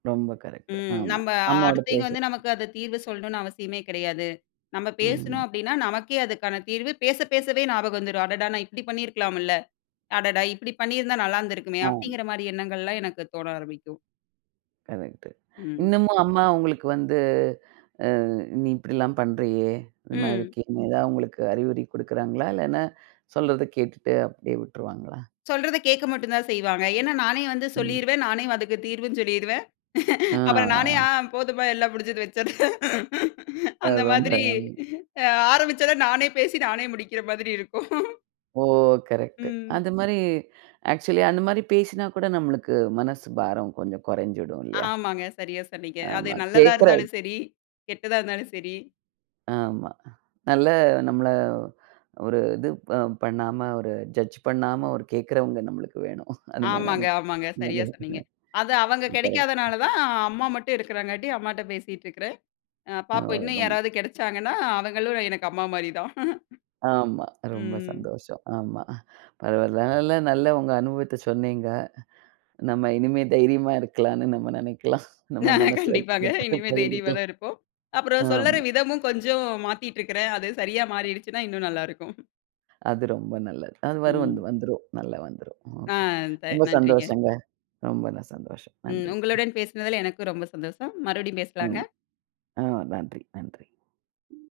ரொம்ப கரெக்ட்டு. ம். ஆமா. நம்ப அம்மாவோட அடுத்தவைங்க வந்து பேசறத் நமக்கு அது தீர்வு சொல்லணும்ன்னு அவசியமே கிடையாது. நம்ம பேசணும் ம். அப்படீன்னா, நமக்கே அதுக்கான தீர்வு பேசப் பேசவே ஞாபகம் வந்துரும். "அடடா! நா இப்படி பண்ணி இருக்கலாமுல்ல, அடடா! இப்படி பண்ணீருந்தா நல்லா இருந்திருக்குமே!" ஆம். அப்படீங்கிற மாரி எண்ணங்கள்லாம் எனக்குத் தோண ஆரம்பிக்கும். கரெக்ட்டு. ம். இன்னமும் அம்மா உங்களுக்கு வந்து, அ நீ இப்படிலாம் பண்றயே, இந்த மாரி ம். இருக்கியேன்னு, ஏதாவது உங்களுக்கு அறிவுரை குடுக்குறாங்களா? இல்லன்னா, சொல்றத கேட்டுட்டு அப்படியே விட்ருவாங்களா? சொல்றத கேக்க மட்டும்தான் செய்வாங்க. ஏன்னா, நானே வந்து ம். சொல்லீருவன். நானே அதுக்கு தீர்வும் சொல்லீருவன். ம். அப்புறம் நானே, அ. ஆ. "ஆ போதும்ப்பா எல்லாம் முடிஞ்சுது, வச்சுரு." அ. அந்த ரொம்ப மாதிரி. அம். அ ஆரம்பிச்சத நானே பேசி, நானே முடிக்கிற மாதிரி இருக்கும். ஓ! கரெட்டு. ம். அந்த மாரி ஆக்ச்சுவலி அந்த மாரி பேசினா கூட, நம்மளுக்கு மனசு பாரம் கொஞ்சம் கொறஞ்சிடும் இல்லையா? ஆமாங்க. சரியா சொன்னீங்க. அது ஆமா. நல்லதா கேக்கற இருந்தாலும் சரி, கெட்டதா இருந்தாலும் சரி. ஆமா. நல்ல நம்மள ஒரு இது ப பண்ணாம ஒரு ஜட்ஜ் பண்ணாம ஒரு கேக்குறவங்க நம்மளுக்கு வேணும். அந்த மாரி ஆமாங்க, நெனைக்க.. ஆமாங்க. சரியா சொன்னீங்க. அது அவங்க [unintelligible] கரெட்டு. கெடைக்காதனாலதான், அம்மா மட்டும் இருக்கறாங்காட்டி அம்மாட்ட பேசிட்டுருக்குறேன். அ [unintelligible] பாப்போம் இன்னும் ஓ.. யாராவது கெடைச்சாங்கன்னா, அவங்களும் எனக்கு அம்மா மாரிதான். ஆமா. ரொம்ப ம். சந்தோஷம். ஆமா அ, பரவால்ல. அதனால நல்ல உங்க அனுபவத்த சொன்னீங்க. நம்ம இனிமே தைரியமா இருக்கலான்னு நம்ம நெனைக்கலாம். நம்ம மனசுல இருக்க கண்டிப்பாங்க. [unintelligible] இனிமே தைரியமா பகிர்ந்துக்கலாம். தான் இருப்போம். அப்பறம் சொல்லற ஆமா. விதமும் கொஞ்சம் மாத்திட்ருக்குறேன். அது சரியா மாறிடுச்சுன்னா, இன்னும் நல்லா இருக்கும். அது ரொம்ப நல்லது. அது வரும், ம். வந்து வந்துரும், நல்லா வந்துரும். அ ஓகே. த ரொம்ப நன்றிங்க. சந்தோஷம்ங்க. ரொம்ப சந்தோஷம். ம். நன்றி! உங்களுடன் பேசுனதுல எனக்கும் ரொம்ப சந்தோஷம். மறுபடியும் ஆமா. பேசலாங்க. அ நன்றி, நன்றி.